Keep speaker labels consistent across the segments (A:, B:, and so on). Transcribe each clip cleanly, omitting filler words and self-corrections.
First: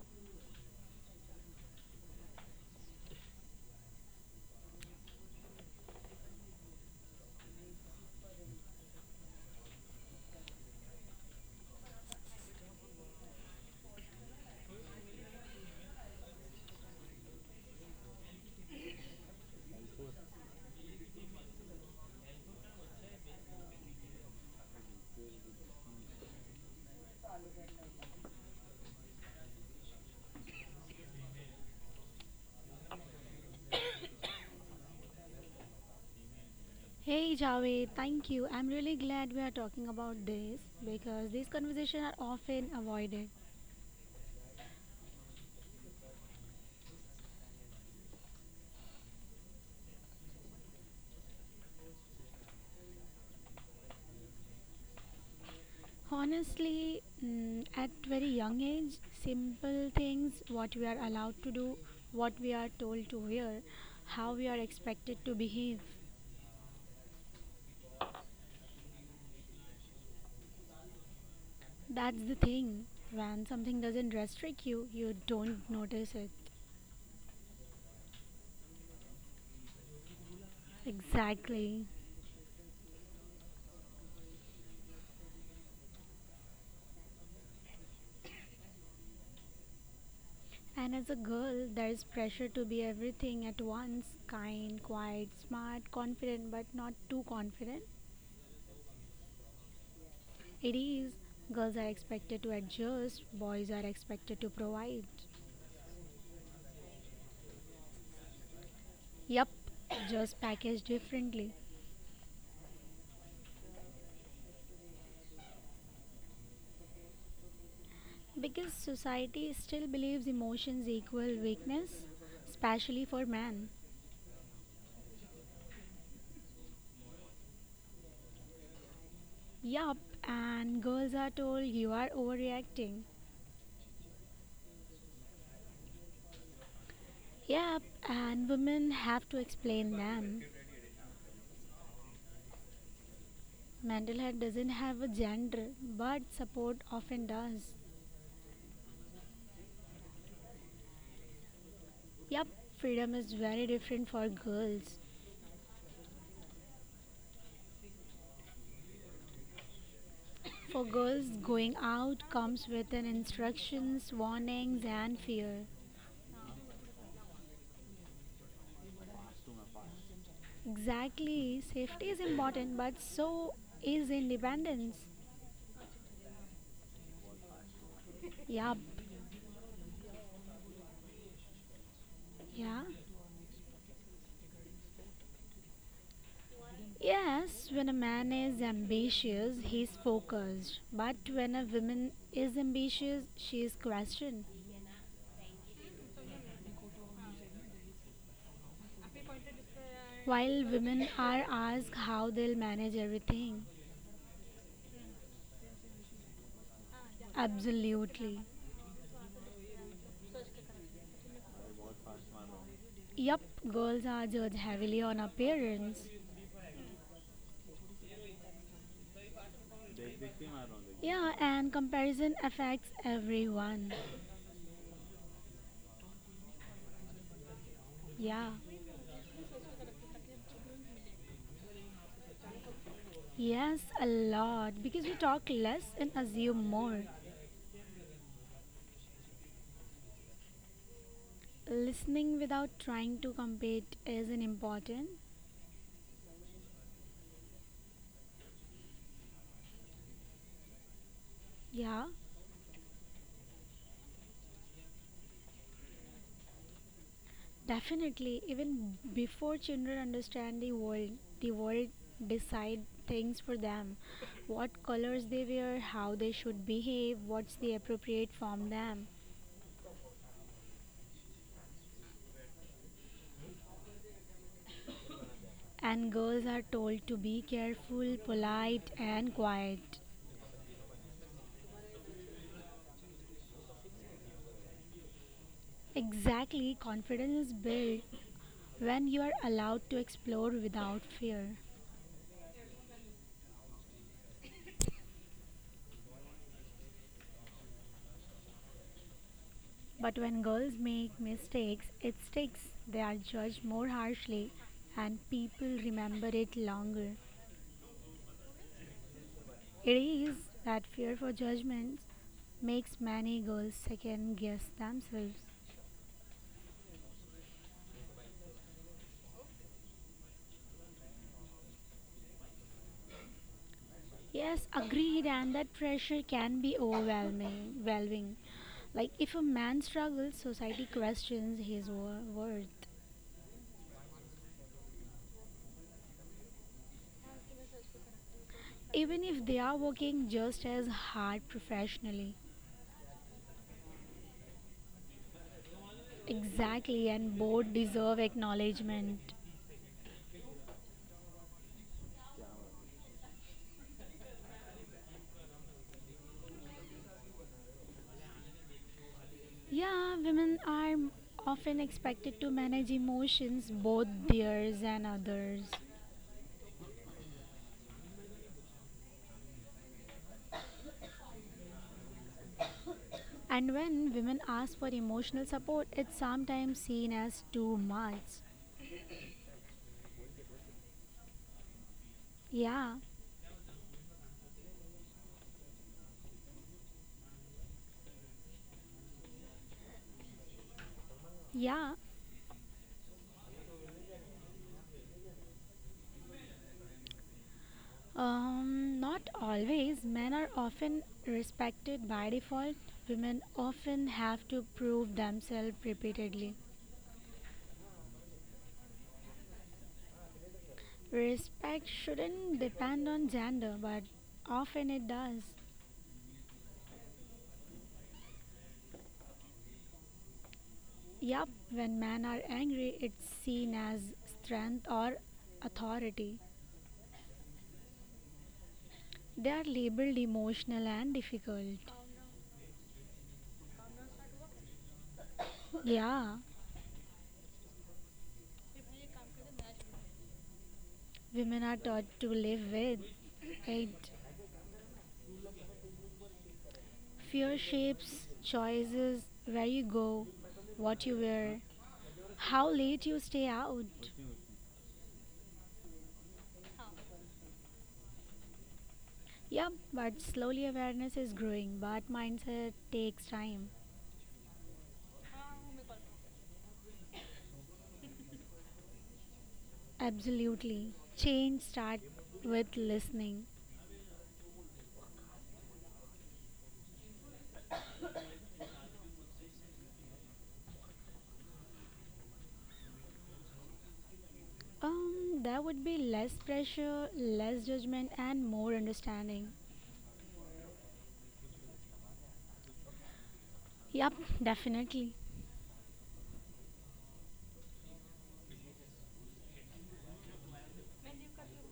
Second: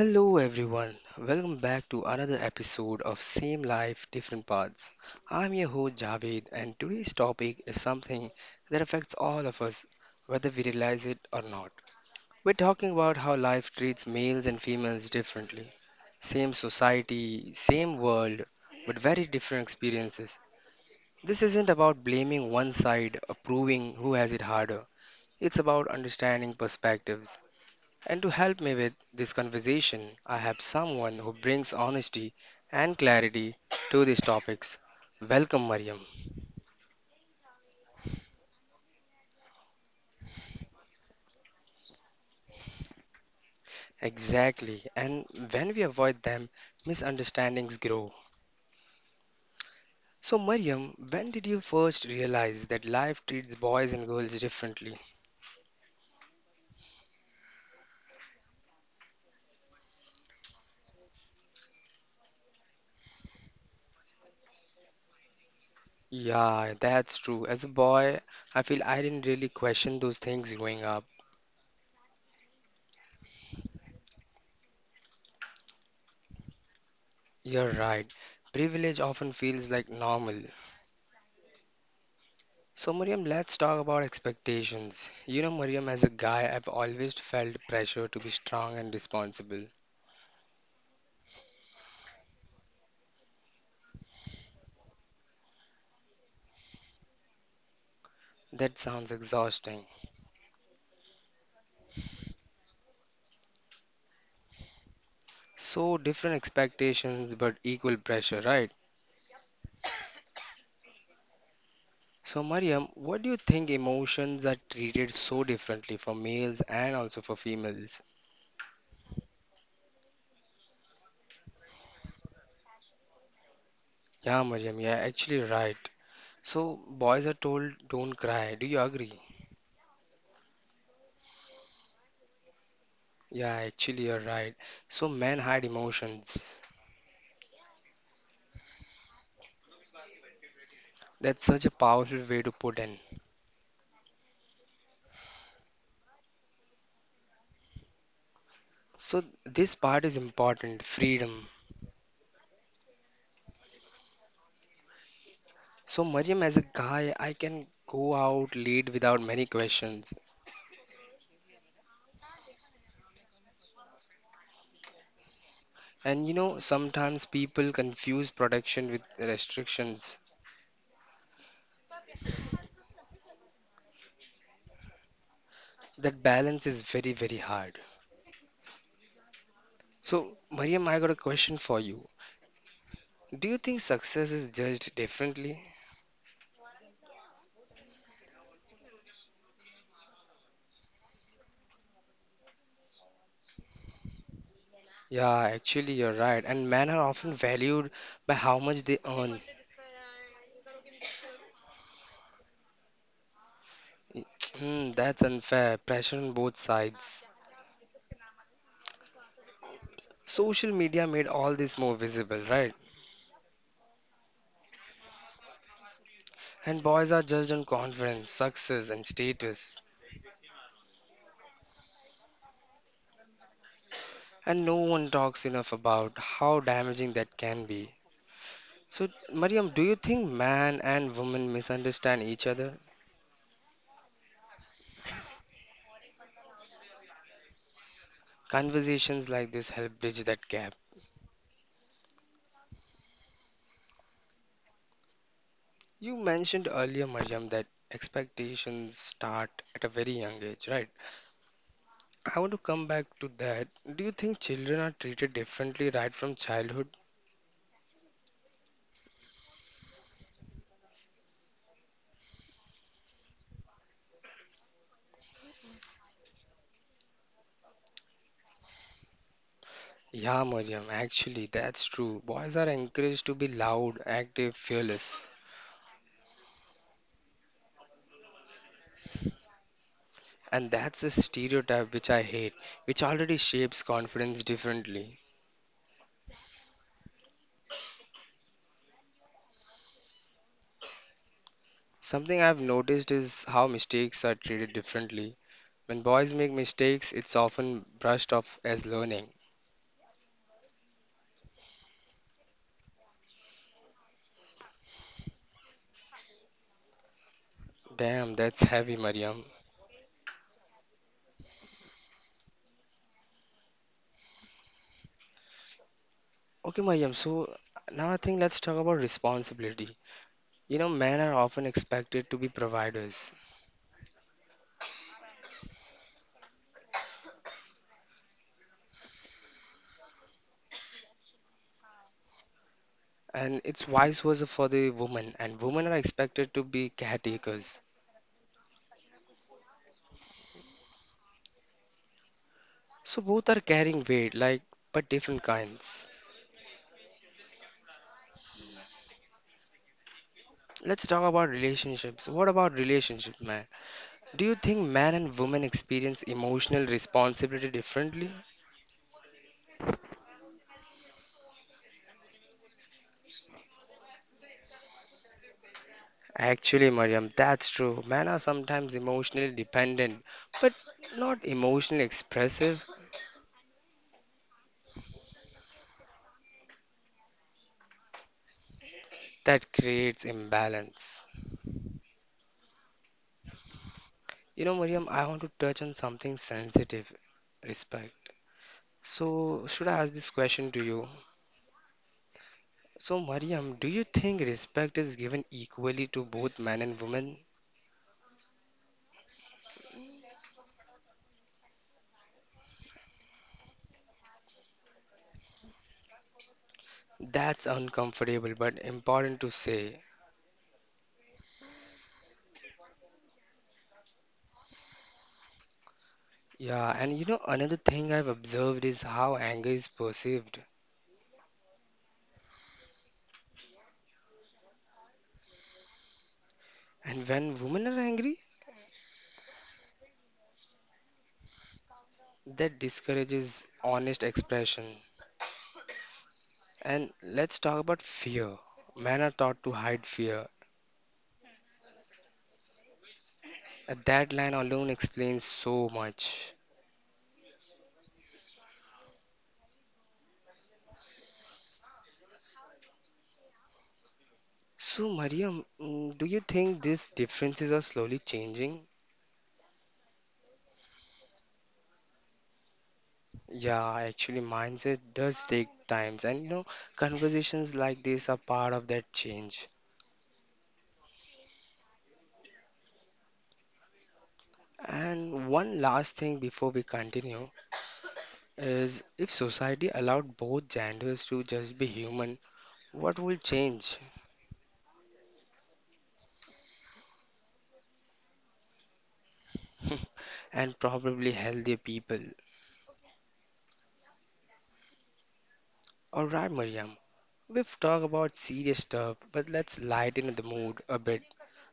A: Hello everyone, welcome back to another episode of Same Life, Different Paths. I'm your host Javed, and today's topic is something that affects all of us, whether we realize it or not. We're talking about how life treats males and females differently. Same society, same world, but very different experiences. This isn't about blaming one side or proving who has it harder, it's about understanding perspectives. And to help me with this conversation, I have someone who brings honesty and clarity to these topics. Welcome, Mariam.
B: Hey Javed, thank you. I'm really glad we are talking about this because these conversations are often avoided.
A: Exactly. And when we avoid them, misunderstandings grow. So, Mariam, when did you first realize that life treats boys and girls differently?
B: Honestly, at very young age, simple things, what we are allowed to do, what we are told to wear, how we are expected to behave.
A: Yeah, that's true. As a boy, I feel I didn't really question those things growing up.
B: That's the thing. When something doesn't restrict you, you don't notice it.
A: You're right. Privilege often feels like normal.
B: Exactly.
A: So, Mariam, let's talk about expectations. You know, Mariam, as a guy, I've always felt pressure to be strong and responsible.
B: And as a girl, there's pressure to be everything at once kind, quiet, smart, confident, but not too confident.
A: That sounds exhausting.
B: It is, girls are expected to adjust, boys are expected to provide.
A: So, different expectations, but equal pressure, right?
B: Yup, just packaged differently.
A: So, Mariam, what do you think emotions are treated so differently for males and also for females?
B: Because society still believes emotions equal weakness, especially for men.
A: Yeah, Miriam, yeah, actually, right. So, boys are told don't cry. Do you agree?
B: Yup, and girls are told you are overreacting.
A: Yeah, actually, you're right. So, men hide emotions.
B: Yep, and women have to explain them.
A: That's such a powerful way to put it.
B: Mendelhead doesn't have a gender, but support often does.
A: So this part is important, freedom.
B: Yup, freedom is very different for girls.
A: So Mariam, as a guy, I can go out late without many questions.
B: For girls, going out comes with an instructions, warnings, and fear.
A: And you know, sometimes people confuse protection with restrictions.
B: Exactly, safety is important, but so is independence.
A: That balance is very, very hard.
B: Yup,
A: So Mariam, I got a question for you.
B: yeah.
A: Do you think success is judged differently?
B: Yes, when a man is ambitious, he's focused. But when a woman is ambitious, she is questioned.
A: Yeah, actually, you're right. And men are often valued by how much they earn.
B: While women are asked how they'll manage everything.
A: That's unfair. Pressure on both sides.
B: Absolutely.
A: Social media made all this more visible, right?
B: Yup, girls are judged heavily on appearance.
A: And boys are judged on confidence, success, and status.
B: Yeah, and comparison affects everyone.
A: And no one talks enough about how damaging that can be.
B: Yeah,
A: So, Mariam, do you think man and woman misunderstand each other?
B: yes, a lot because we talk less and assume more.
A: Conversations like this help bridge that gap.
B: Listening without trying to compete is an important.
A: You mentioned earlier, Mariam, that expectations start at a very young age, right?
B: Yeah,
A: I want to come back to that. Do you think children are treated differently right from childhood?
B: definitely. Even before children understand the world decide things for them. What colors they wear, how they should behave, what's the appropriate for them.
A: Yeah, Mariam, actually, that's true. Boys are encouraged to be loud, active, fearless.
B: And girls are told to be careful, polite, and quiet.
A: And that's a stereotype which I hate, which already shapes confidence differently.
B: Exactly, confidence is built when you are allowed to explore without fear.
A: Something I've noticed is how mistakes are treated differently. When boys make mistakes, it's often brushed off as learning.
B: But when girls make mistakes, it sticks. They are judged more harshly, and people remember it longer.
A: Damn, that's heavy, Mariam.
B: It is that fear for judgments makes many girls second guess themselves.
A: Okay, Mariam, so now I think let's talk about responsibility. You know, men are often expected to be providers,
B: Yes, agreed, and that pressure can be overwhelming. Overwhelming, like if a man struggles, society questions his worth,
A: and it's vice versa for the women, and women are expected to be caretakers.
B: even if they are working just as hard professionally.
A: So both are carrying weight, like, but different kinds.
B: Exactly, and both deserve acknowledgement.
A: Let's talk about relationships. What about relationships, man? Do you think men and women experience emotional responsibility differently?
B: Yeah, women are often expected to manage emotions, both theirs and others.
A: Actually, Mariam, that's true. Men are sometimes emotionally dependent, but not emotionally expressive.
B: And when women ask for emotional support, it's sometimes seen as too much.
A: That creates imbalance.
B: Yeah,
A: You know, Mariam, I want to touch on something sensitive, respect. So, should I ask this question to you?
B: yeah,
A: So, Mariam, do you think respect is given equally to both men and women?
B: Not always. Men are often respected by default. Women often have to prove themselves repeatedly.
A: That's uncomfortable but important to say.
B: Respect shouldn't depend on gender, but often it does.
A: Yeah, and you know, another thing I've observed is how anger is perceived.
B: Yup, when men are angry, it's seen as strength or authority.
A: And when women are angry,
B: They are labeled emotional and difficult.
A: that discourages honest expression.
B: Yeah,
A: And let's talk about fear. Men are taught to hide fear.
B: women are taught to live with
A: And
B: it.
A: that line alone explains so much.
B: Fear shapes choices, where you go, what you wear, how late you stay out.
A: So, Mariam, do you think these differences are slowly changing?
B: Yep, but slowly awareness is growing, but mindset takes time.
A: Yeah, actually, mindset does take times, and you know, conversations like this are part of that change.
B: Absolutely. Change start with listening.
A: And one last thing before we continue is if society allowed both genders to just be human, what will change?
B: There would be less pressure, less judgment, and more understanding.
A: And probably healthier people.
B: Yep, definitely.
A: Alright, Mariam, we've talked about serious stuff, but let's lighten the mood a bit.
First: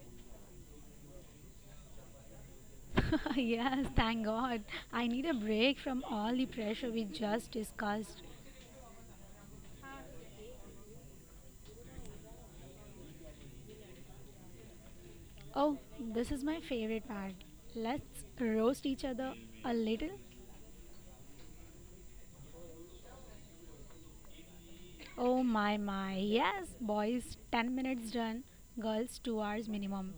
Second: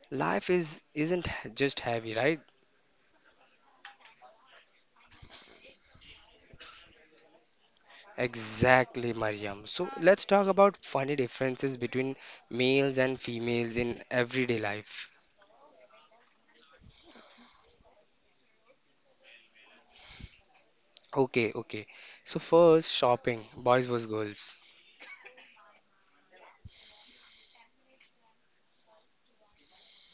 A: Life is isn't just heavy, right?
B: Yes, thank God. I need a break from all the pressure we just discussed.
A: Exactly, Mariam. So let's talk about funny differences between males and females in everyday life.
B: Oh, this is my favorite part. Let's roast each other a little.
A: Okay, okay. So first, shopping, boys versus girls.
B: Oh my my. Yes, boys 10 minutes done, girls 2 hours minimum.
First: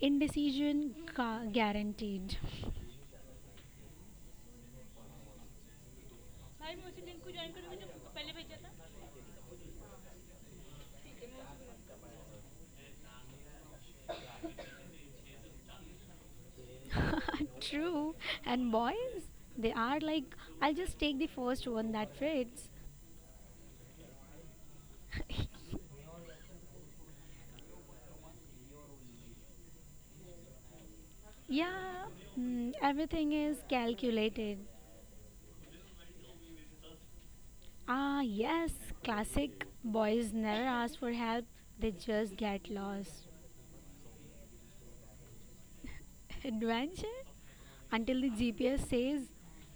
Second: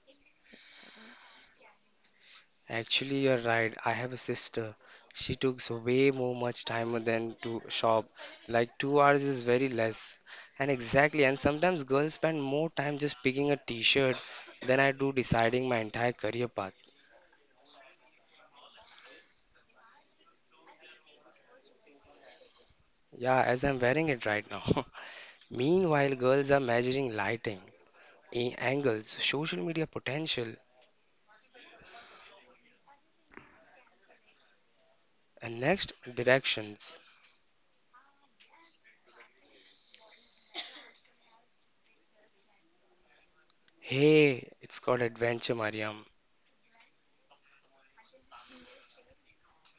B: Guaranteed.
A: Actually, you're right. I have a sister. She took way more much time than to shop. Like 2 hours is very less. And exactly, and sometimes girls spend more time just picking a t-shirt than I do deciding my entire career path.
B: True. And boys, they are like I'll just take the first one that fits.
A: Yeah, as I'm wearing it right now. Meanwhile, girls are measuring lighting, angles, social media potential,
B: yeah, everything is calculated.
A: and next directions.
B: Ah, yes, classic. Boys never ask for help, they just get lost.
A: Hey, it's called adventure, Mariam.
B: Adventure until the GPS says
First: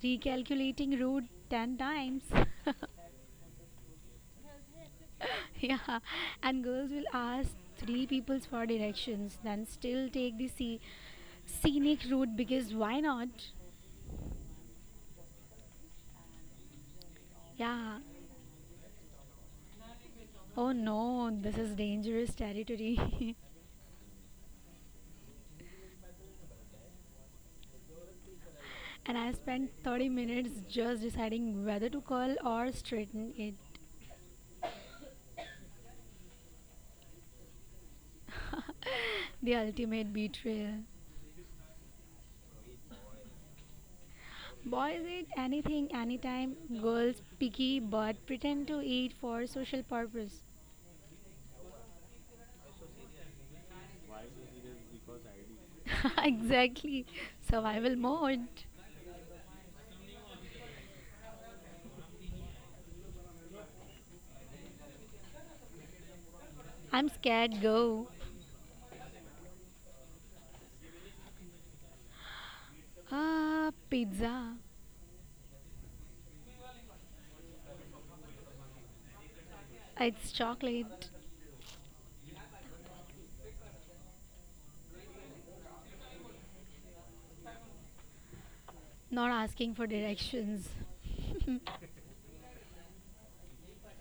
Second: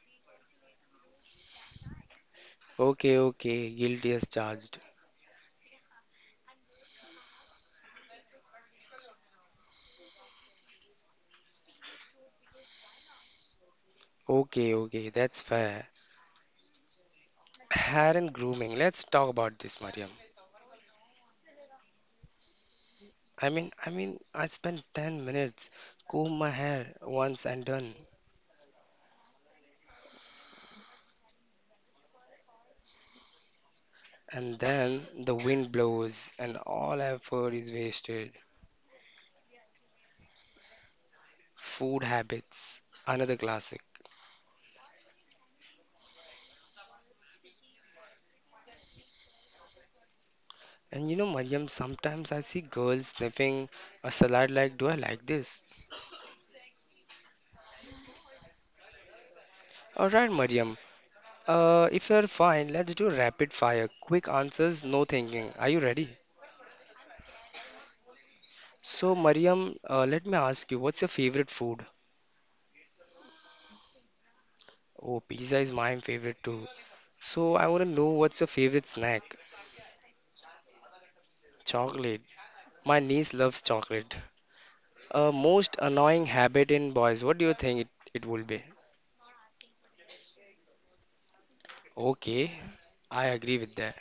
B: recalculating route 10 times.
A: Okay, okay, guilty as charged.
B: Yeah, and girls will ask three people for directions, then still take the scenic route because why not?
A: Okay, okay, that's fair.
B: Yeah.
A: Hair and grooming. Let's talk about this, Mariam.
B: Oh no, this is dangerous territory.
A: I mean, I spent 10 minutes comb my hair once and done.
B: And I spent 30 minutes just deciding whether to curl or straighten it.
A: And then the wind blows and all effort is wasted.
B: The ultimate betrayal.
A: Food habits, another classic.
B: Boys eat anything, anytime. Girls picky but pretend to eat for social purpose.
A: And you know, Mariam, sometimes I see girls sniffing a salad like, do I like this?
B: Exactly. Survival mode.
A: All right, Mariam, if you're fine, let's do rapid fire. Quick answers, no thinking. Are you ready?
B: I'm scared, go.
A: So, Mariam, let me ask you, what's your favorite food?
B: Ah, pizza.
A: Oh, pizza is my favorite too. So I want to know what's your favorite snack?
B: It's chocolate.
A: Chocolate. My niece loves chocolate. Most annoying habit in boys. What do you think it will be?
B: Not asking for directions.
A: Okay, I agree with that.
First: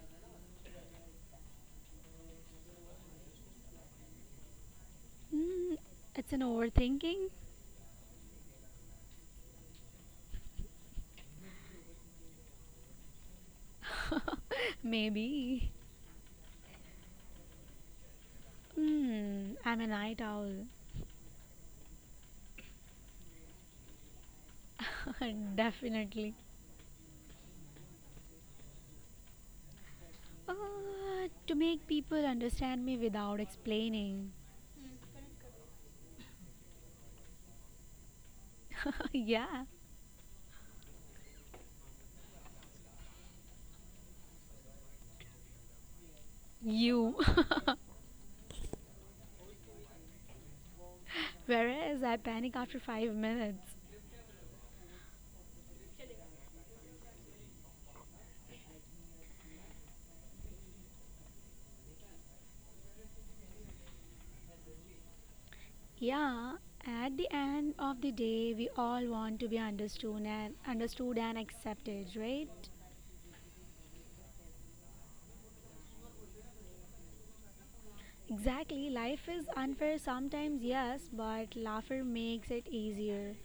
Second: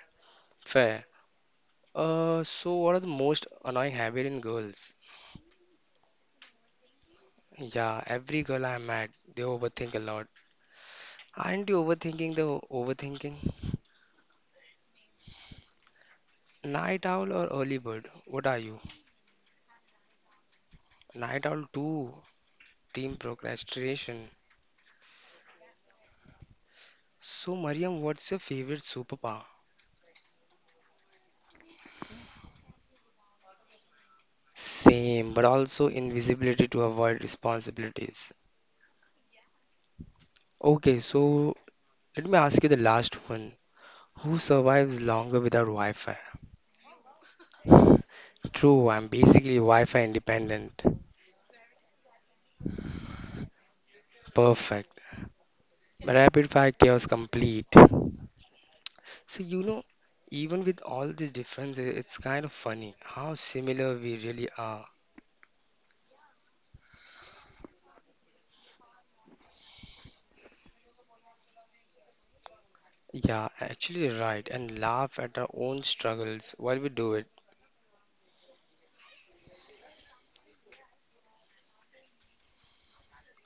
A: Fair. So what are the most annoying habit in girls?
B: Mm, it's an overthinking.
A: Yeah, every girl I met, they overthink a lot. Aren't you overthinking the overthinking?
B: Maybe.
A: Night owl or early bird? What are you?
B: I'm a night owl.
A: Night owl too. Team procrastination.
B: Definitely.
A: So, Mariam, what's your favorite superpower?
B: To make people understand me without explaining.
A: Same, but also invisibility to avoid responsibilities.
B: Yeah.
A: Okay, so let me ask you the last one. Who survives longer without Wi-Fi?
B: You.
A: True, I'm basically Wi-Fi independent.
B: Whereas I panic after 5 minutes.
A: Perfect. Rapid fire chaos complete. So you know, even with all these differences, it's kind of funny how similar we really are.
B: Yeah, at the end of the day, we all want to be understood and accepted, right?
A: Yeah, actually right, and laugh at our own struggles while we do it.
B: Exactly. Life is unfair sometimes, yes, but laughter makes it easier.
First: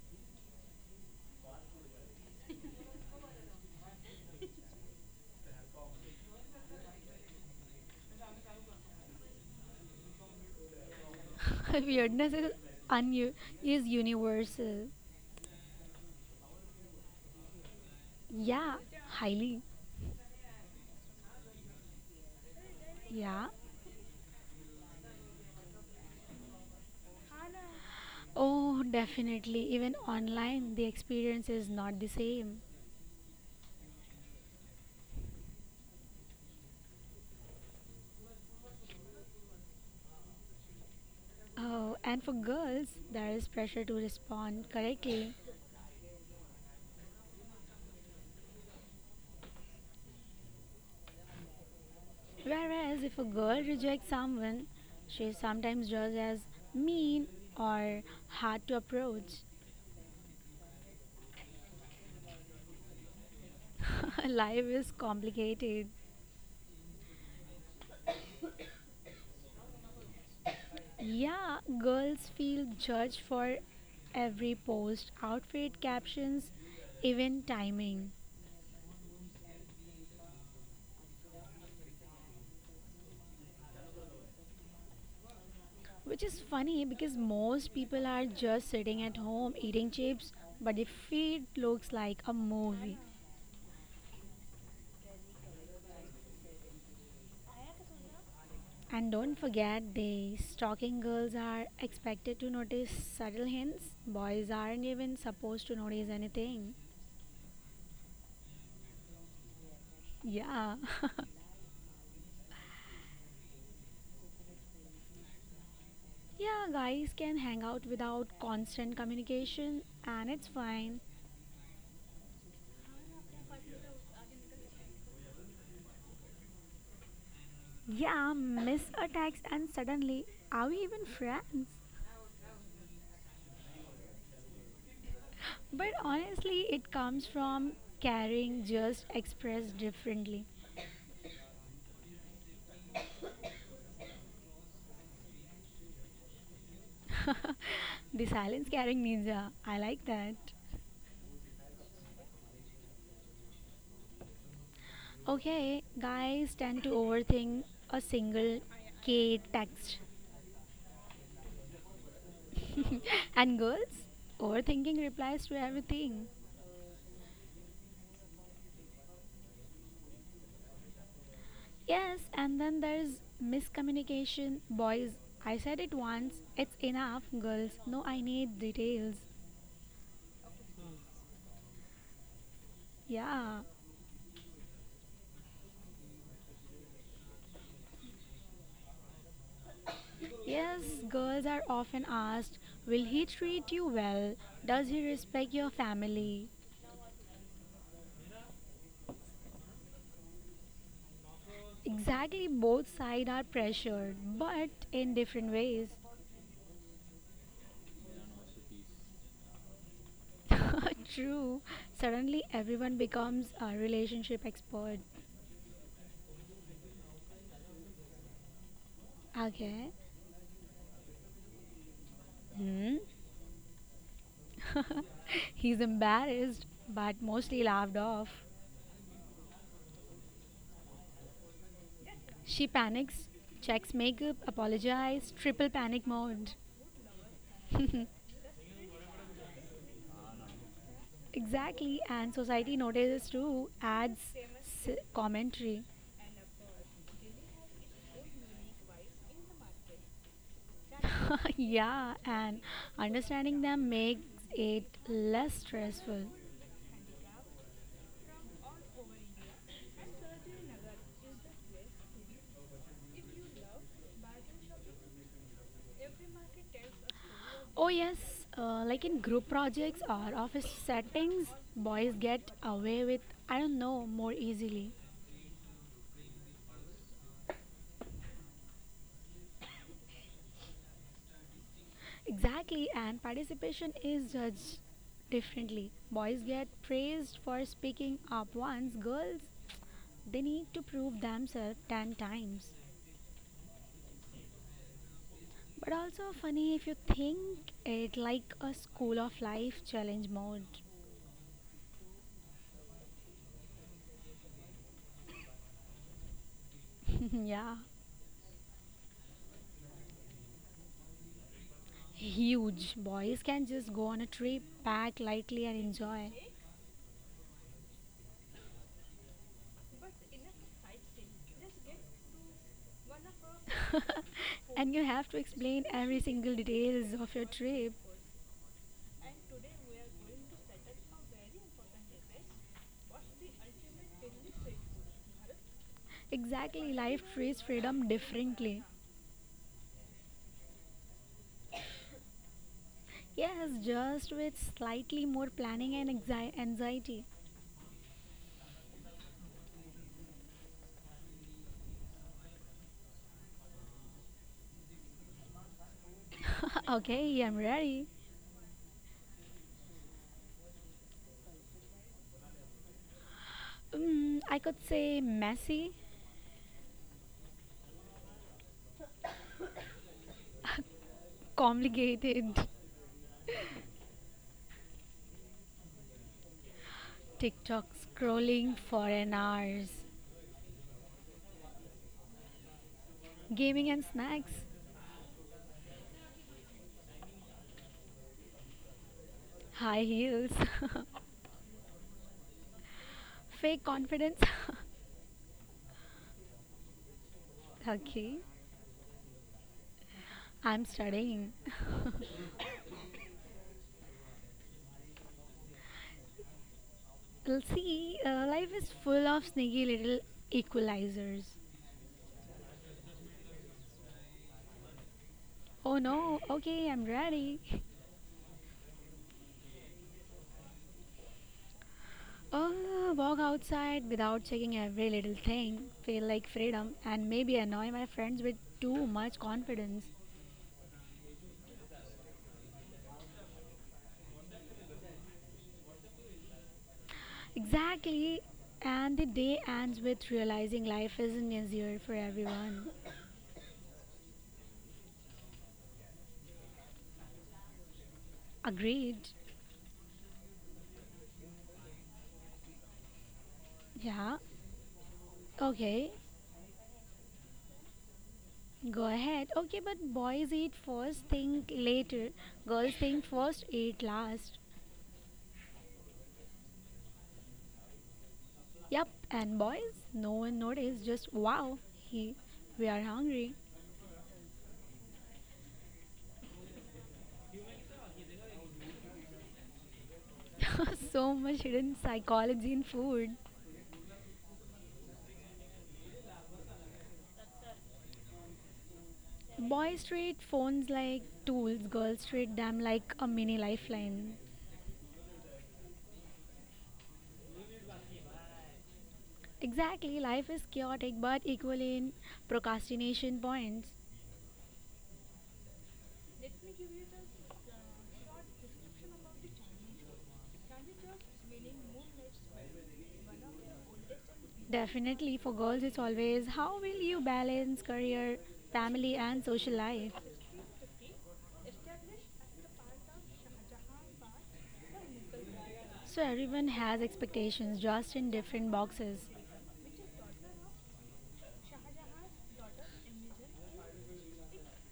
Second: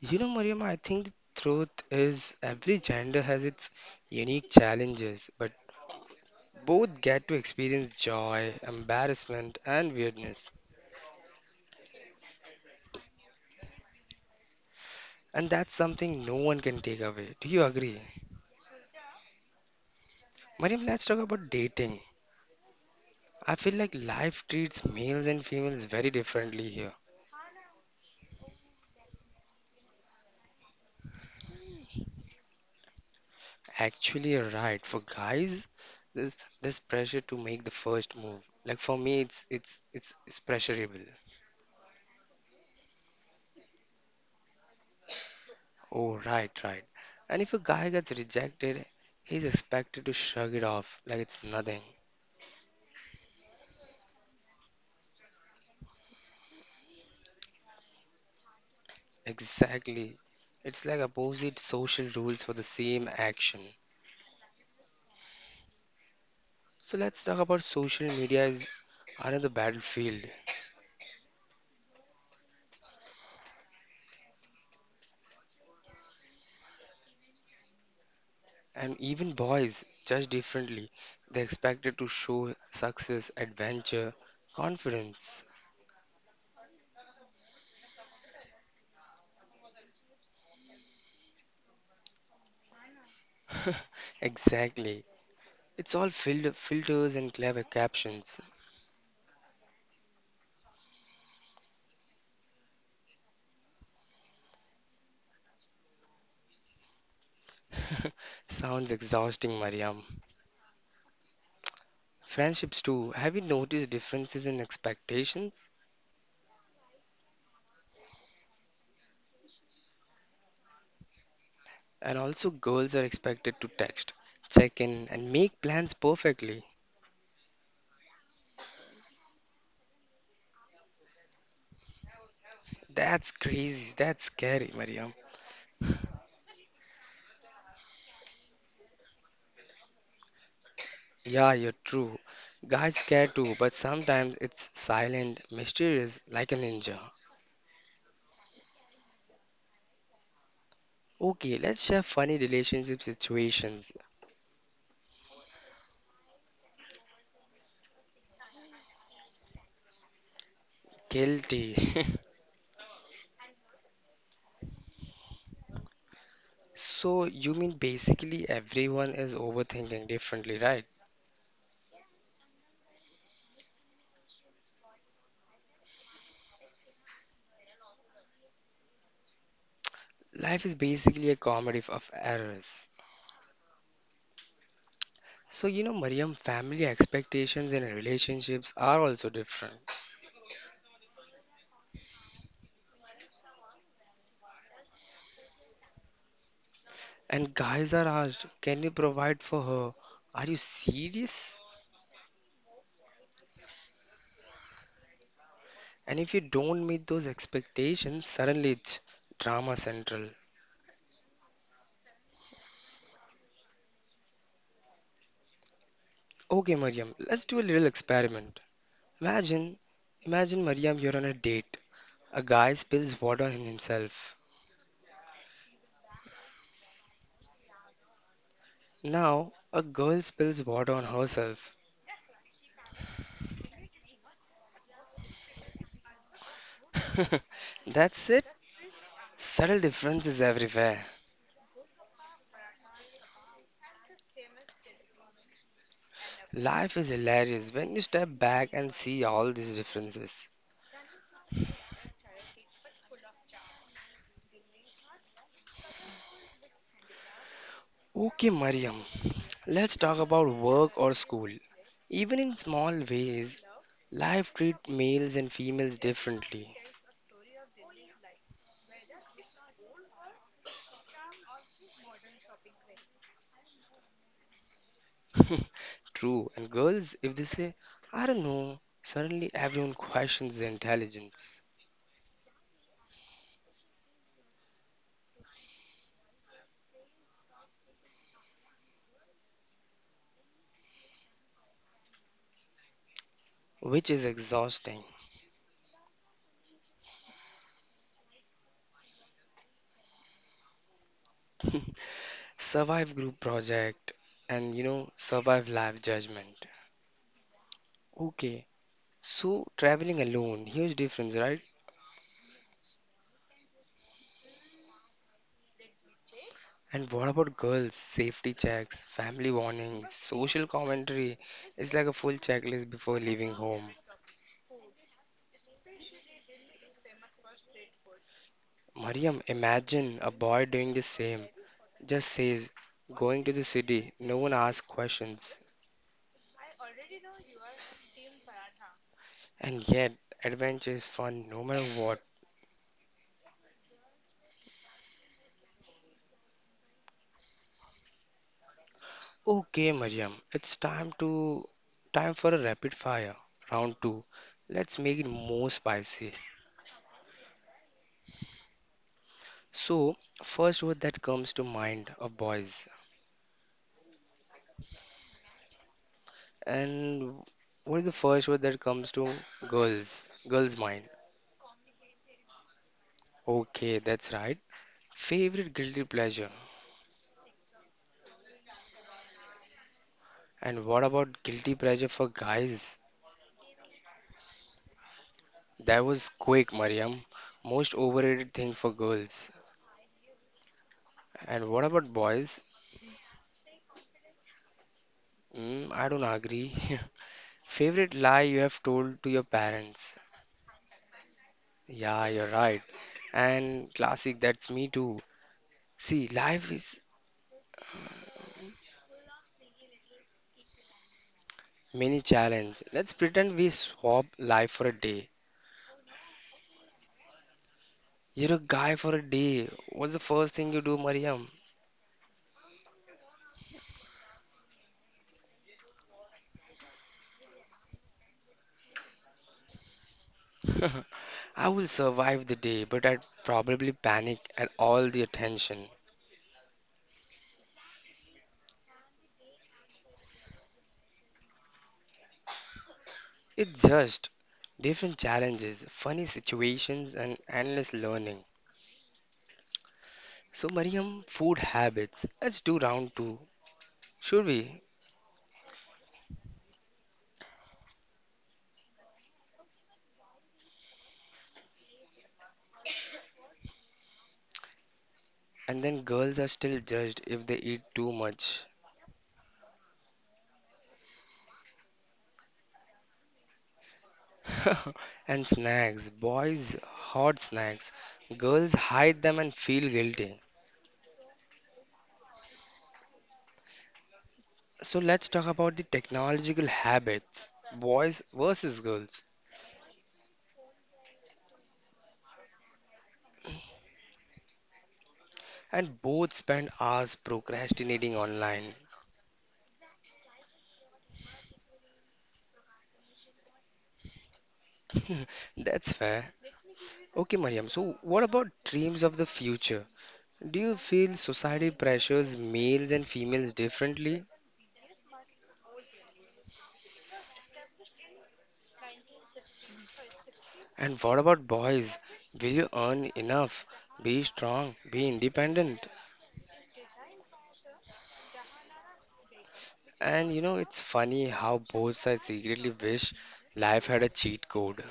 A: You know, Mariam, I think the truth is every gender has its unique challenges, but both get to experience joy, embarrassment, and weirdness.
B: Weirdness is un- is universal.
A: And that's something no one can take away. Do you agree?
B: Yeah, highly.
A: Mariam, let's talk about dating.
B: Yeah.
A: I feel like life treats males and females very differently here.
B: Oh, definitely. Even online, the experience is not the same.
A: Actually, you're right. For guys, there's this pressure to make the first move. Like for me, it's pressurable.
B: Oh, and for girls, there is pressure to respond correctly.
A: Oh, right, right. And if a guy gets rejected, he's expected to shrug it off like it's nothing.
B: Whereas if a girl rejects someone, she is sometimes judged as mean or hard to approach.
A: Exactly. It's like opposite social rules for the same action.
B: Life is complicated.
A: So let's talk about social media is another battlefield.
B: Yeah, girls feel judged for every post, outfit, captions, even timing.
A: And even boys judge differently. They're expected to show success, adventure, confidence.
B: Which is funny because most people are just sitting at home eating chips, but the feed looks like a movie.
A: Exactly. It's all filled filters and clever captions.
B: And don't forget, the stalking girls are expected to notice subtle hints. Boys aren't even supposed to notice anything.
A: Sounds exhausting, Mariam.
B: Yeah.
A: Friendships too. Have you noticed differences in expectations?
B: Yeah, guys can hang out without constant communication, and it's fine.
A: And also, girls are expected to text, check in, and make plans perfectly.
B: Yeah, miss attacks and suddenly, are we even friends?
A: That's crazy. That's scary, Mariam.
B: But honestly, it comes from caring just expressed differently.
A: Yeah, you're true. Guys care too, but sometimes it's silent, mysterious, like a ninja.
B: The silence caring ninja. I like that.
A: Okay, let's share funny relationship situations.
B: Okay, guys tend to overthink a single K text,
A: Guilty.
B: and girls overthinking replies to everything.
A: So, you mean basically everyone is overthinking differently, right?
B: Yes, and then there's miscommunication. Boys, I said it once, it's enough. Girls, no, I need details.
A: Life is basically a comedy of errors.
B: Yeah.
A: So, you know, Mariam, family expectations and relationships are also different.
B: Yes, girls are often asked, will he treat you well? Does he respect your family?
A: And guys are asked, can you provide for her? Are you serious?
B: Exactly, both sides are pressured, but in different ways.
A: And if you don't meet those expectations, suddenly it's drama central.
B: True. Suddenly everyone becomes a relationship expert.
A: Okay, Mariam, let's do a little experiment. Imagine,
B: Okay.
A: imagine Mariam, you're on a date. A guy
B: Hmm.
A: spills water on himself.
B: He's embarrassed, but mostly laughed off.
A: Now, a girl spills water on herself.
B: She panics, checks makeup, apologizes, triple panic mode.
A: That's it. Subtle differences everywhere.
B: Exactly, and society notices too, adds commentary.
A: Life is hilarious when you step back and see all these differences.
B: Yeah, and understanding them makes it less stressful.
A: Okay, Mariam, let's talk about work or school. Even in small ways, life treats males and females differently.
B: Oh, yes, like in group projects or office settings, boys get away with, I don't know, more easily.
A: True, and girls, if they say, I don't know, suddenly everyone questions their intelligence,
B: Exactly, and participation is judged differently. Boys get praised for speaking up once, girls, they need to prove themselves 10 times.
A: which is exhausting.
B: But also funny if you think it like a school of life challenge mode.
A: Survive group project and you know, survive life judgment.
B: Yeah,
A: Okay, so traveling alone, huge difference, right?
B: huge. Boys can just go on a trip, pack lightly, and enjoy.
A: And what about girls? Safety checks, family warnings, social commentary. It's like a full checklist before leaving home.
B: And you have to explain every single details of your trip.
A: Mariam, imagine a boy doing the same. Just says, going to the city, no one asks questions.
B: Exactly, life treats freedom differently.
A: And yet, adventure is fun no matter what.
B: Yes, just with slightly more planning and anxiety.
A: Okay, Mariam, it's time to time for a rapid fire round two. Let's make it more spicy.
B: Okay, I'm ready.
A: So, first word that comes to mind of boys.
B: I could say messy,
A: And what is the first word that comes to girls? Girls' mind.
B: complicated,
A: Okay, that's right. Favorite guilty pleasure.
B: TikTok scrolling for an hours,
A: And what about guilty pleasure for guys?
B: gaming and snacks,
A: That was quick, Mariam. Most overrated thing for girls.
B: high heels,
A: And what about boys?
B: fake confidence.
A: Mm, I don't agree. Favorite
B: Okay,
A: lie you have told to your parents.
B: I'm studying.
A: Yeah, you're right. And classic, that's me too. See, life is
B: Well, see, life is full of sneaky little equalizers.
A: many challenge. Let's pretend we swap life for a day.
B: Oh no, okay, I'm ready.
A: You're a guy for a day. What's the first thing you do, Mariam?
B: Oh, walk outside without checking every little thing, feel like freedom, and maybe annoy my friends with too much confidence.
A: I will survive the day, but I'd probably panic at all the attention.
B: Exactly, and the day ends with realizing life isn't easier for everyone.
A: It's just different challenges, funny situations, and endless learning.
B: Agreed.
A: So, Mariam, food habits. Let's do round two,
B: Yeah,
A: should we?
B: okay, go ahead. Okay, but boys eat first, think later, girls think first, eat last.
A: And then girls are still judged if they eat too much.
B: Yep, and boys, no one noticed just wow, he we are hungry.
A: And snacks, boys, hot snacks. Girls hide them and feel guilty.
B: So much hidden psychology in food.
A: So let's talk about the technological habits, boys versus girls.
B: Boys treat phones like tools, girls treat them like a mini lifeline.
A: And both spend hours procrastinating online.
B: Exactly, life is chaotic but equal in procrastination points.
A: That's fair. Okay, Mariam, so what about dreams of the future? Do you feel society pressures males and females differently?
B: Definitely, for girls, it's always how will you balance career, family, and social life?
A: And what about boys? Will you earn enough? Be strong, be independent.
B: So, everyone has expectations just in different boxes.
A: And you know, it's funny how both sides secretly wish life had a cheat code.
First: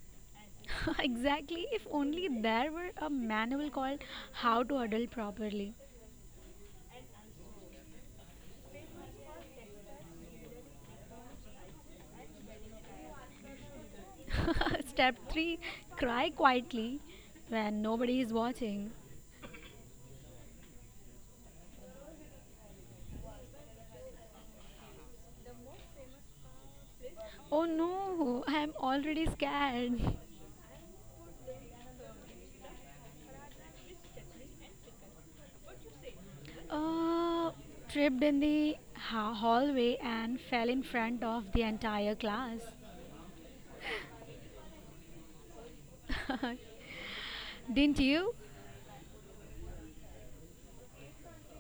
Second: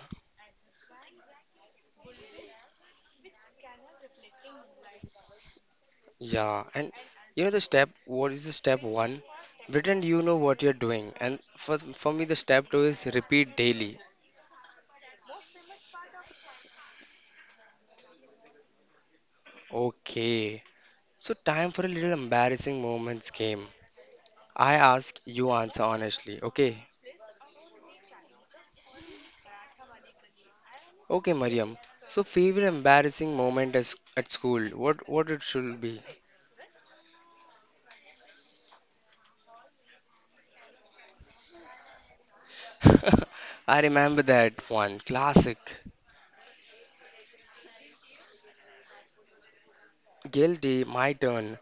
B: Exactly. If only there were a manual called How to Adult Properly.
A: Yeah, and you know the step, what is the step one? Pretend you know what you're doing. And for me, the step two is repeat daily.
B: Step 3, cry quietly when nobody is watching.
A: Okay. So time for a little embarrassing moments game. I ask, you answer honestly. Okay.
B: Oh no, I'm already scared.
A: Okay, Mariam. So favorite embarrassing moment is at school. What it should be?
B: Uh, tripped in the hallway and fell in front of the entire class.
A: I remember that one. Classic.
B: Didn't you?
A: Guilty, my turn.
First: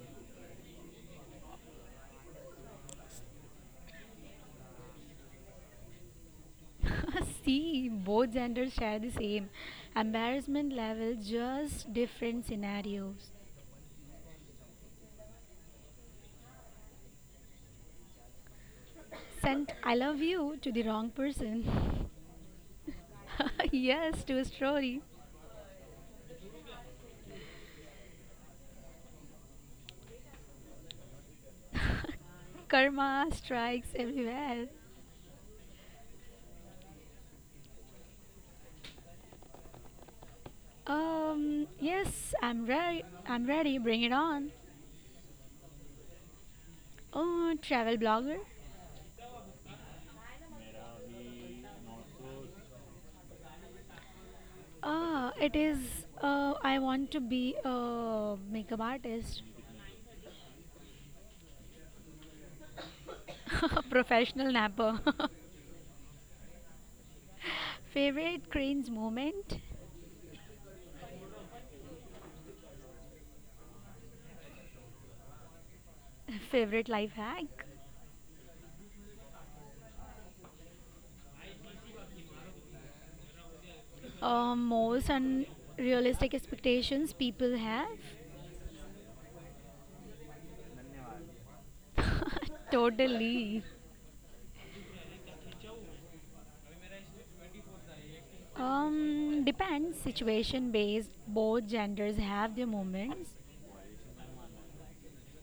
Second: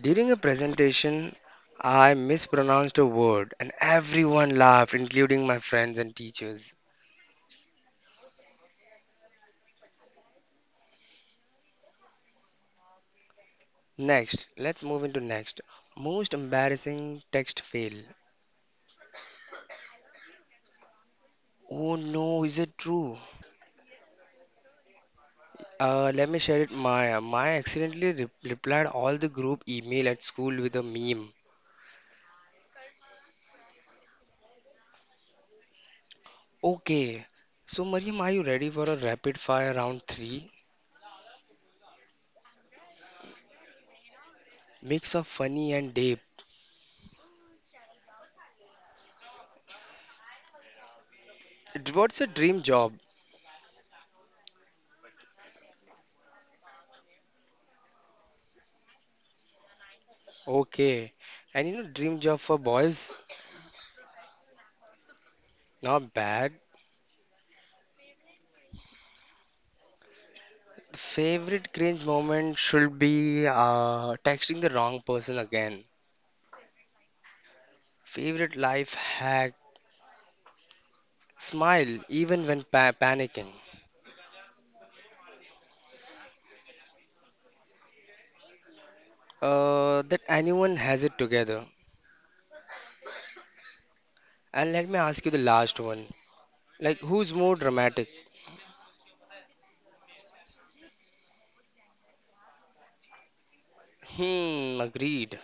A: During a presentation, I mispronounced a word and everyone laughed, including my friends and teachers.
B: See, both genders share the same embarrassment level, just different scenarios.
A: Next, let's move into next. Most embarrassing text fail.
B: Sent I love you to the wrong
A: Oh
B: person.
A: no, is it true?
B: Yes, to a story.
A: Let me share it. Maya. Maya accidentally replied all the group email at school with a meme.
B: Karma strikes everywhere.
A: Okay, so Mariam, are you ready for a rapid fire round three?
B: Yes, I'm ready. Bring it on.
A: Mix of funny and deep.
B: Oh, travel blogger.
A: What's a dream job?
B: Ah, it is. I want to be a makeup artist,
A: Okay, and you know dream job for boys?
B: professional napper.
A: Not bad.
B: Favorite cringe moment.
A: Favorite cringe moment should be texting the wrong person again.
B: Favorite life hack.
A: Favorite life hack, smile even when pa panicking.
B: Most unrealistic expectations people have.
A: That anyone has it together.
B: Totally.
A: And let me ask you the last one. Like, who's more dramatic?
B: Depends situation based. Both genders have their moments.
A: Hmm, agreed.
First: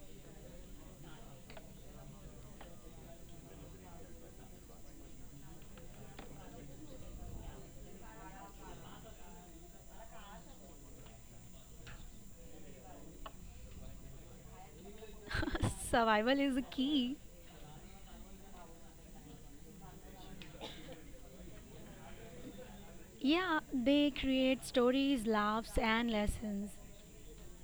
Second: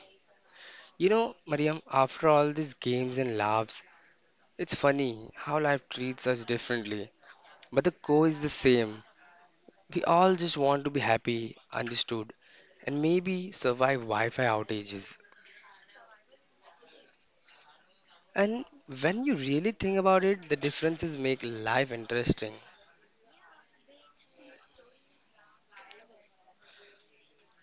A: You know, Mariam, after all these games and laughs, it's funny how life treats us differently. But the core is the same. We all just want to be happy, understood, and maybe survive Wi-Fi outages.
B: Survival is the key.
A: And when you really think about it, the differences make life interesting.
B: Yeah, they create stories, laughs, and lessons.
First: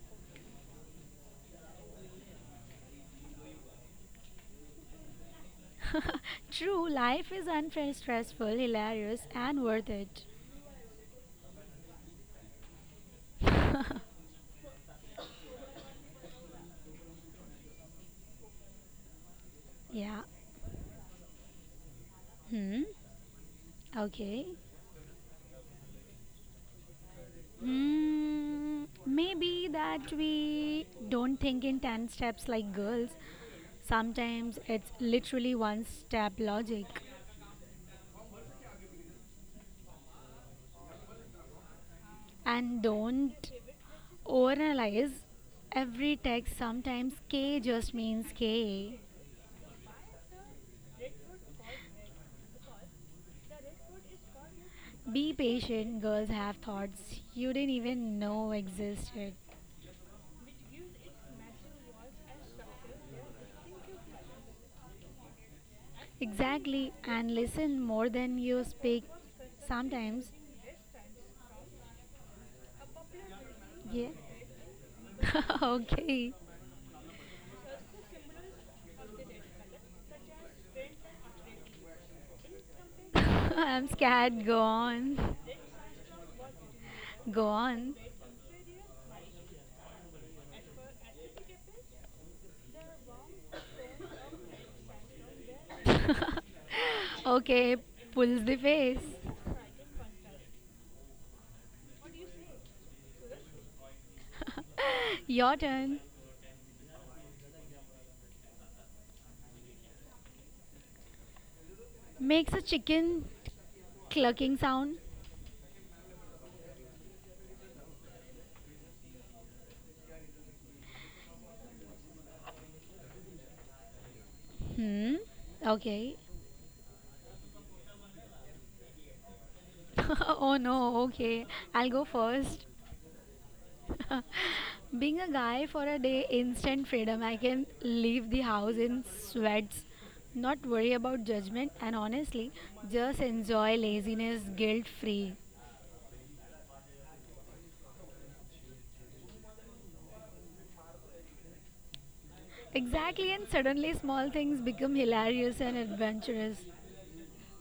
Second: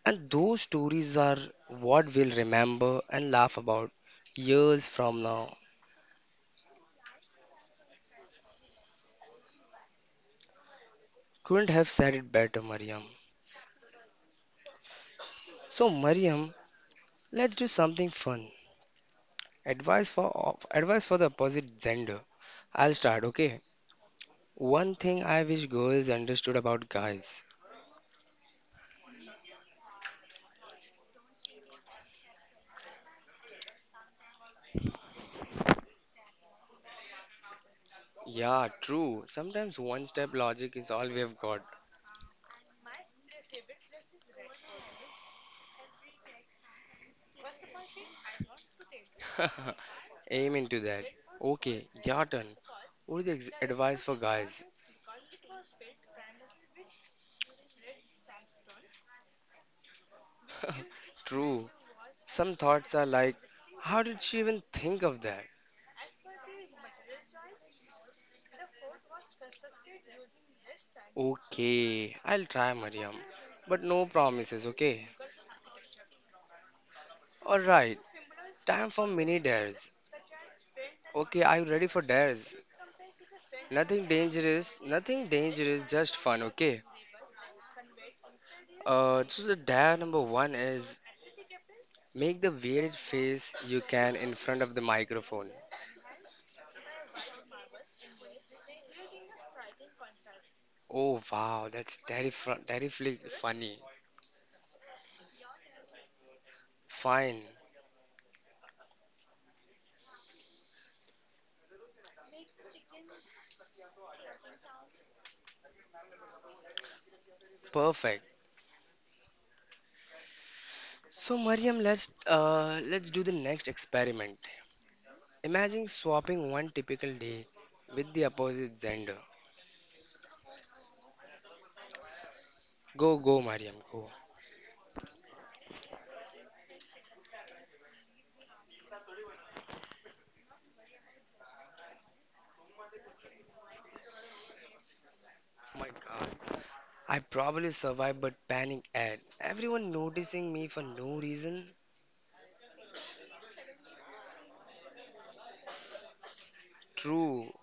A: And those stories are what we'll remember and laugh about years from now.
B: True, life is unfair, stressful, hilarious, and worth it.
A: Couldn't have said it better, Mariam. So, Mariam, let's do something fun. Advice
B: Yeah.
A: for advice for the opposite gender.
B: Hmm.
A: I'll start, okay?
B: Okay.
A: One thing I wish girls understood about guys.
B: Maybe that we don't think in 10 steps like girls. Sometimes it's literally one step logic,
A: Yeah, true. Sometimes one step logic is all we have got.
B: and don't overanalyze every text. Sometimes K just means K.
A: Aim into that. Okay, your turn. What is the advice for guys?
B: Be patient, girls have thoughts you didn't even know existed.
A: True. Some thoughts are like, how did she even think of that?
B: Exactly, and listen more than you speak. Sometimes,
A: Okay, I'll try, Mariam. But no
B: yeah.
A: promises, okay?
B: Okay.
A: Alright, time for mini dares. Okay, are you ready for dares?
B: I'm
A: Nothing
B: scared, go
A: dangerous, nothing
B: on.
A: dangerous, just fun, okay?
B: Go on.
A: So the dare number one is make the weirdest face you can in front of the microphone.
B: Okay, pulls the face.
A: Oh wow, that's terrifyingly funny.
B: Your turn.
A: Fine,
B: Makes a chicken clucking sound.
A: perfect. So Mariam, let's do the next experiment.
B: Hmm.
A: Imagine
B: Okay.
A: swapping one typical day with the opposite gender.
B: Oh no, okay. I'll go first.
A: Go, go, Mariam, go. Oh
B: Being a guy for a day, instant freedom. I can leave the house in sweats, not worry about judgment, and honestly, just enjoy laziness guilt free.
A: my God, I probably survive, but panic ad. Everyone noticing me for no reason.
B: Exactly, and suddenly small things become hilarious and adventurous.
A: True.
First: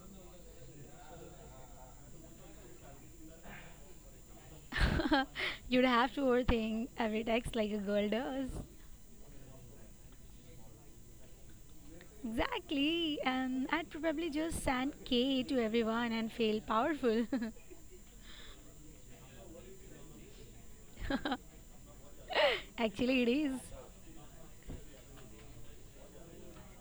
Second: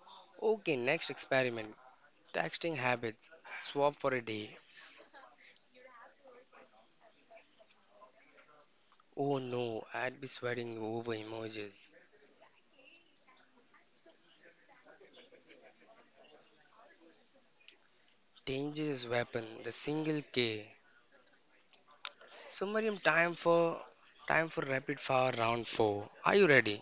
A: Okay, next experiment. Texting habits. Swap for a day.
B: You'd have to overthink every text like a girl does.
A: Oh no, I'd be sweating over emojis.
B: Exactly, and I'd probably just send K to everyone and feel powerful.
A: Dangerous weapon, the single K. So Mariam,
B: Actually, it
A: time
B: is.
A: for time for rapid fire round four. Are you ready?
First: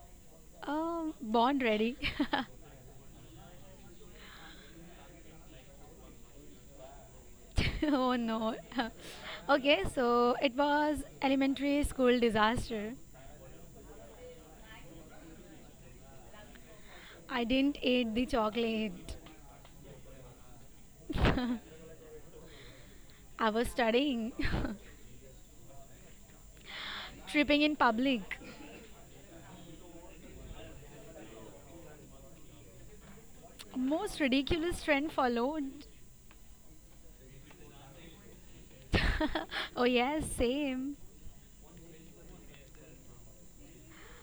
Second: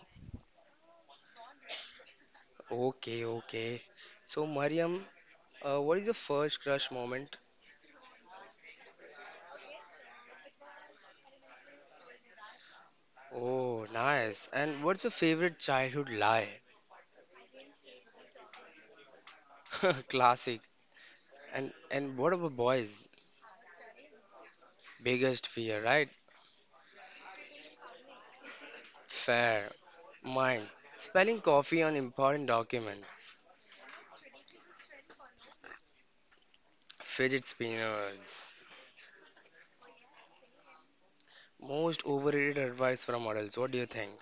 B: Born ready.
A: Okay, okay. So Mariam, what is your first crush moment?
B: Oh no. Okay, so it was elementary school disaster.
A: Oh, nice. And what's your favorite childhood lie?
B: I didn't eat the chocolate.
A: Classic. And what about boys?
B: I was studying,
A: Biggest fear, right?
B: tripping in public.
A: Fair. Mine. Spelling coffee on important documents.
B: Most ridiculous trend followed.
A: Fidget spinners.
B: Oh, yes, same.
A: Most overrated advice from adults. What do you think?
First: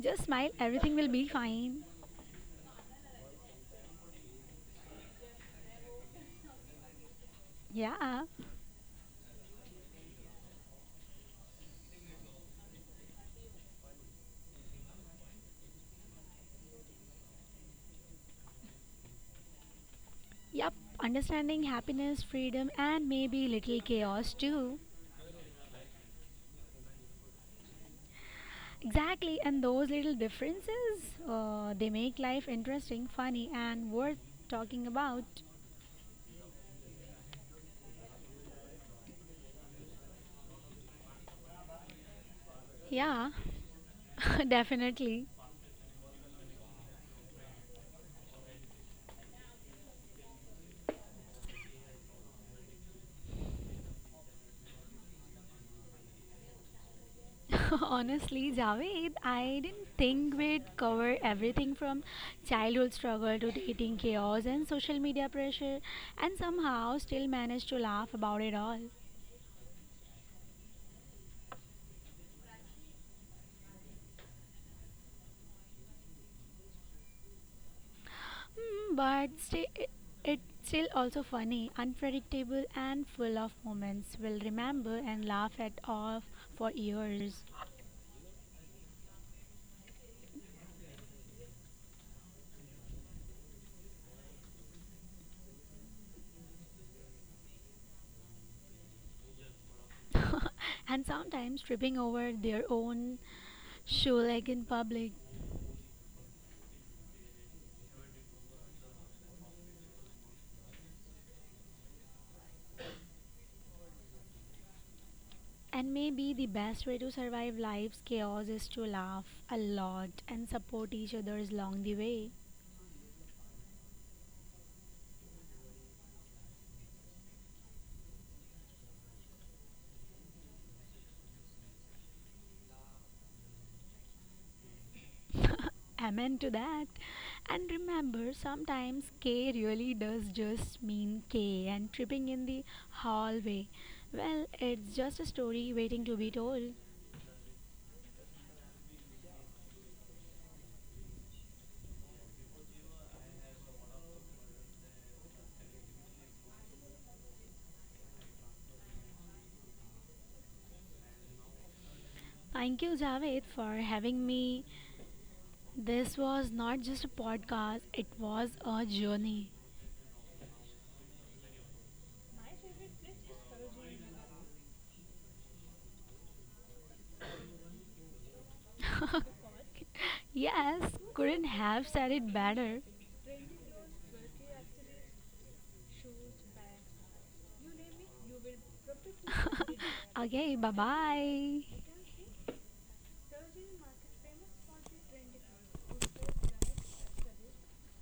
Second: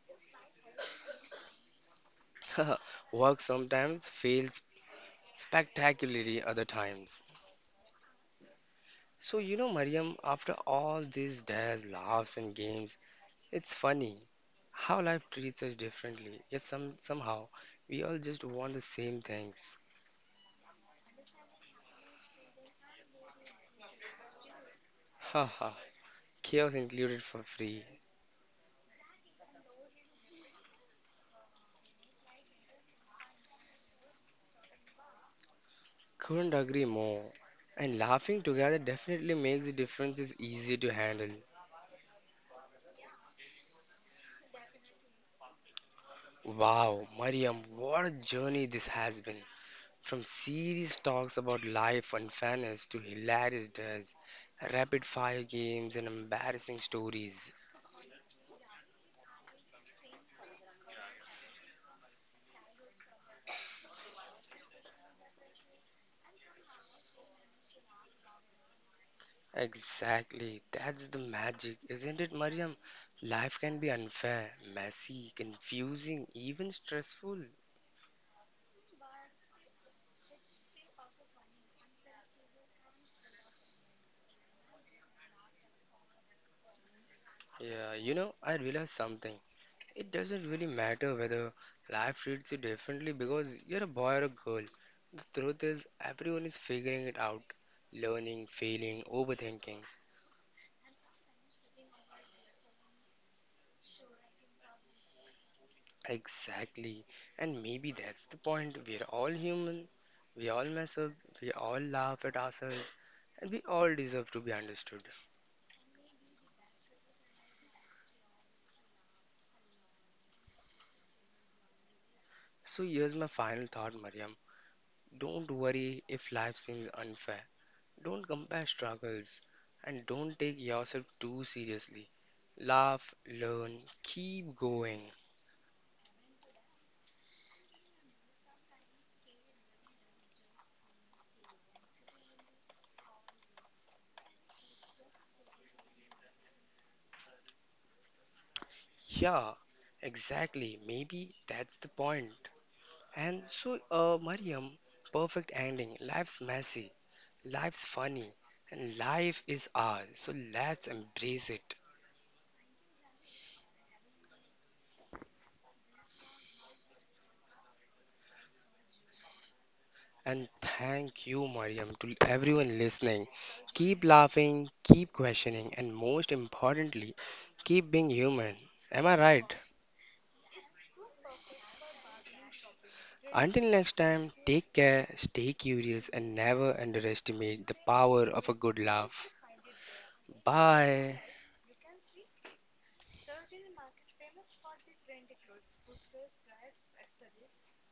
B: Just smile, everything will be fine.
A: Work sometimes, fail spectacularly other times.
B: Yeah.
A: So, you know, Mariam, after all these dares, laughs, and games, it's funny how life treats us differently. Yet somehow, we all just want the same things.
B: Yep. Understanding happiness, freedom, and maybe little chaos too.
A: Haha, chaos included for free.
B: Exactly. And those little differences, they make life interesting, funny, and worth talking about.
A: Couldn't agree more. And laughing together definitely makes the differences easier to handle.
B: Yeah, definitely.
A: Wow, Mariam, what a journey this has been. From serious talks about life and fairness to hilarious does, rapid fire games, and embarrassing stories.
B: Honestly, Javed, I didn't think we'd cover everything from childhood struggle to dating chaos and social media pressure, and somehow still managed to laugh about it all.
A: Exactly, that's the magic, isn't it, Mariam? Life can be unfair, messy, confusing, even stressful.
B: Hmm, but it's still also funny, unpredictable, and full of moments we'll remember and laugh at off for years.
A: Yeah, you know, I realized something. It doesn't really matter whether life treats you differently because you're a boy or a girl. The truth is, everyone is figuring it out, learning, failing, overthinking.
B: And sometimes tripping over their own shoe leg in public.
A: Exactly. And maybe that's the point. We're all human. We all mess up. We all laugh at ourselves. And we all deserve to be understood.
B: And maybe the best way to survive life's chaos is to laugh a lot and support each other's along the way.
A: So here's my final thought, Mariam. Don't worry if life seems unfair. Don't compare struggles. And don't take yourself too seriously. Laugh, learn, keep going.
B: Amen to that. And remember, sometimes K really does just mean K, and tripping in the hallway, well, it's just a story waiting to be told.
A: Yeah, exactly. Maybe that's the point. Mariam, perfect ending. Life's messy. Life's funny and life is ours, so let's embrace it.
B: Thank you, Javed, for having me. This was not just a podcast, it was a journey.
A: And thank you, Mariam, to everyone listening. Keep laughing, keep questioning, and most importantly, keep being human. Am I right?
B: Yes, couldn't have said it better.
A: Until next time, take care, stay curious, and never underestimate the power of a good laugh.
B: Okay, bye
A: Bye.
B: bye.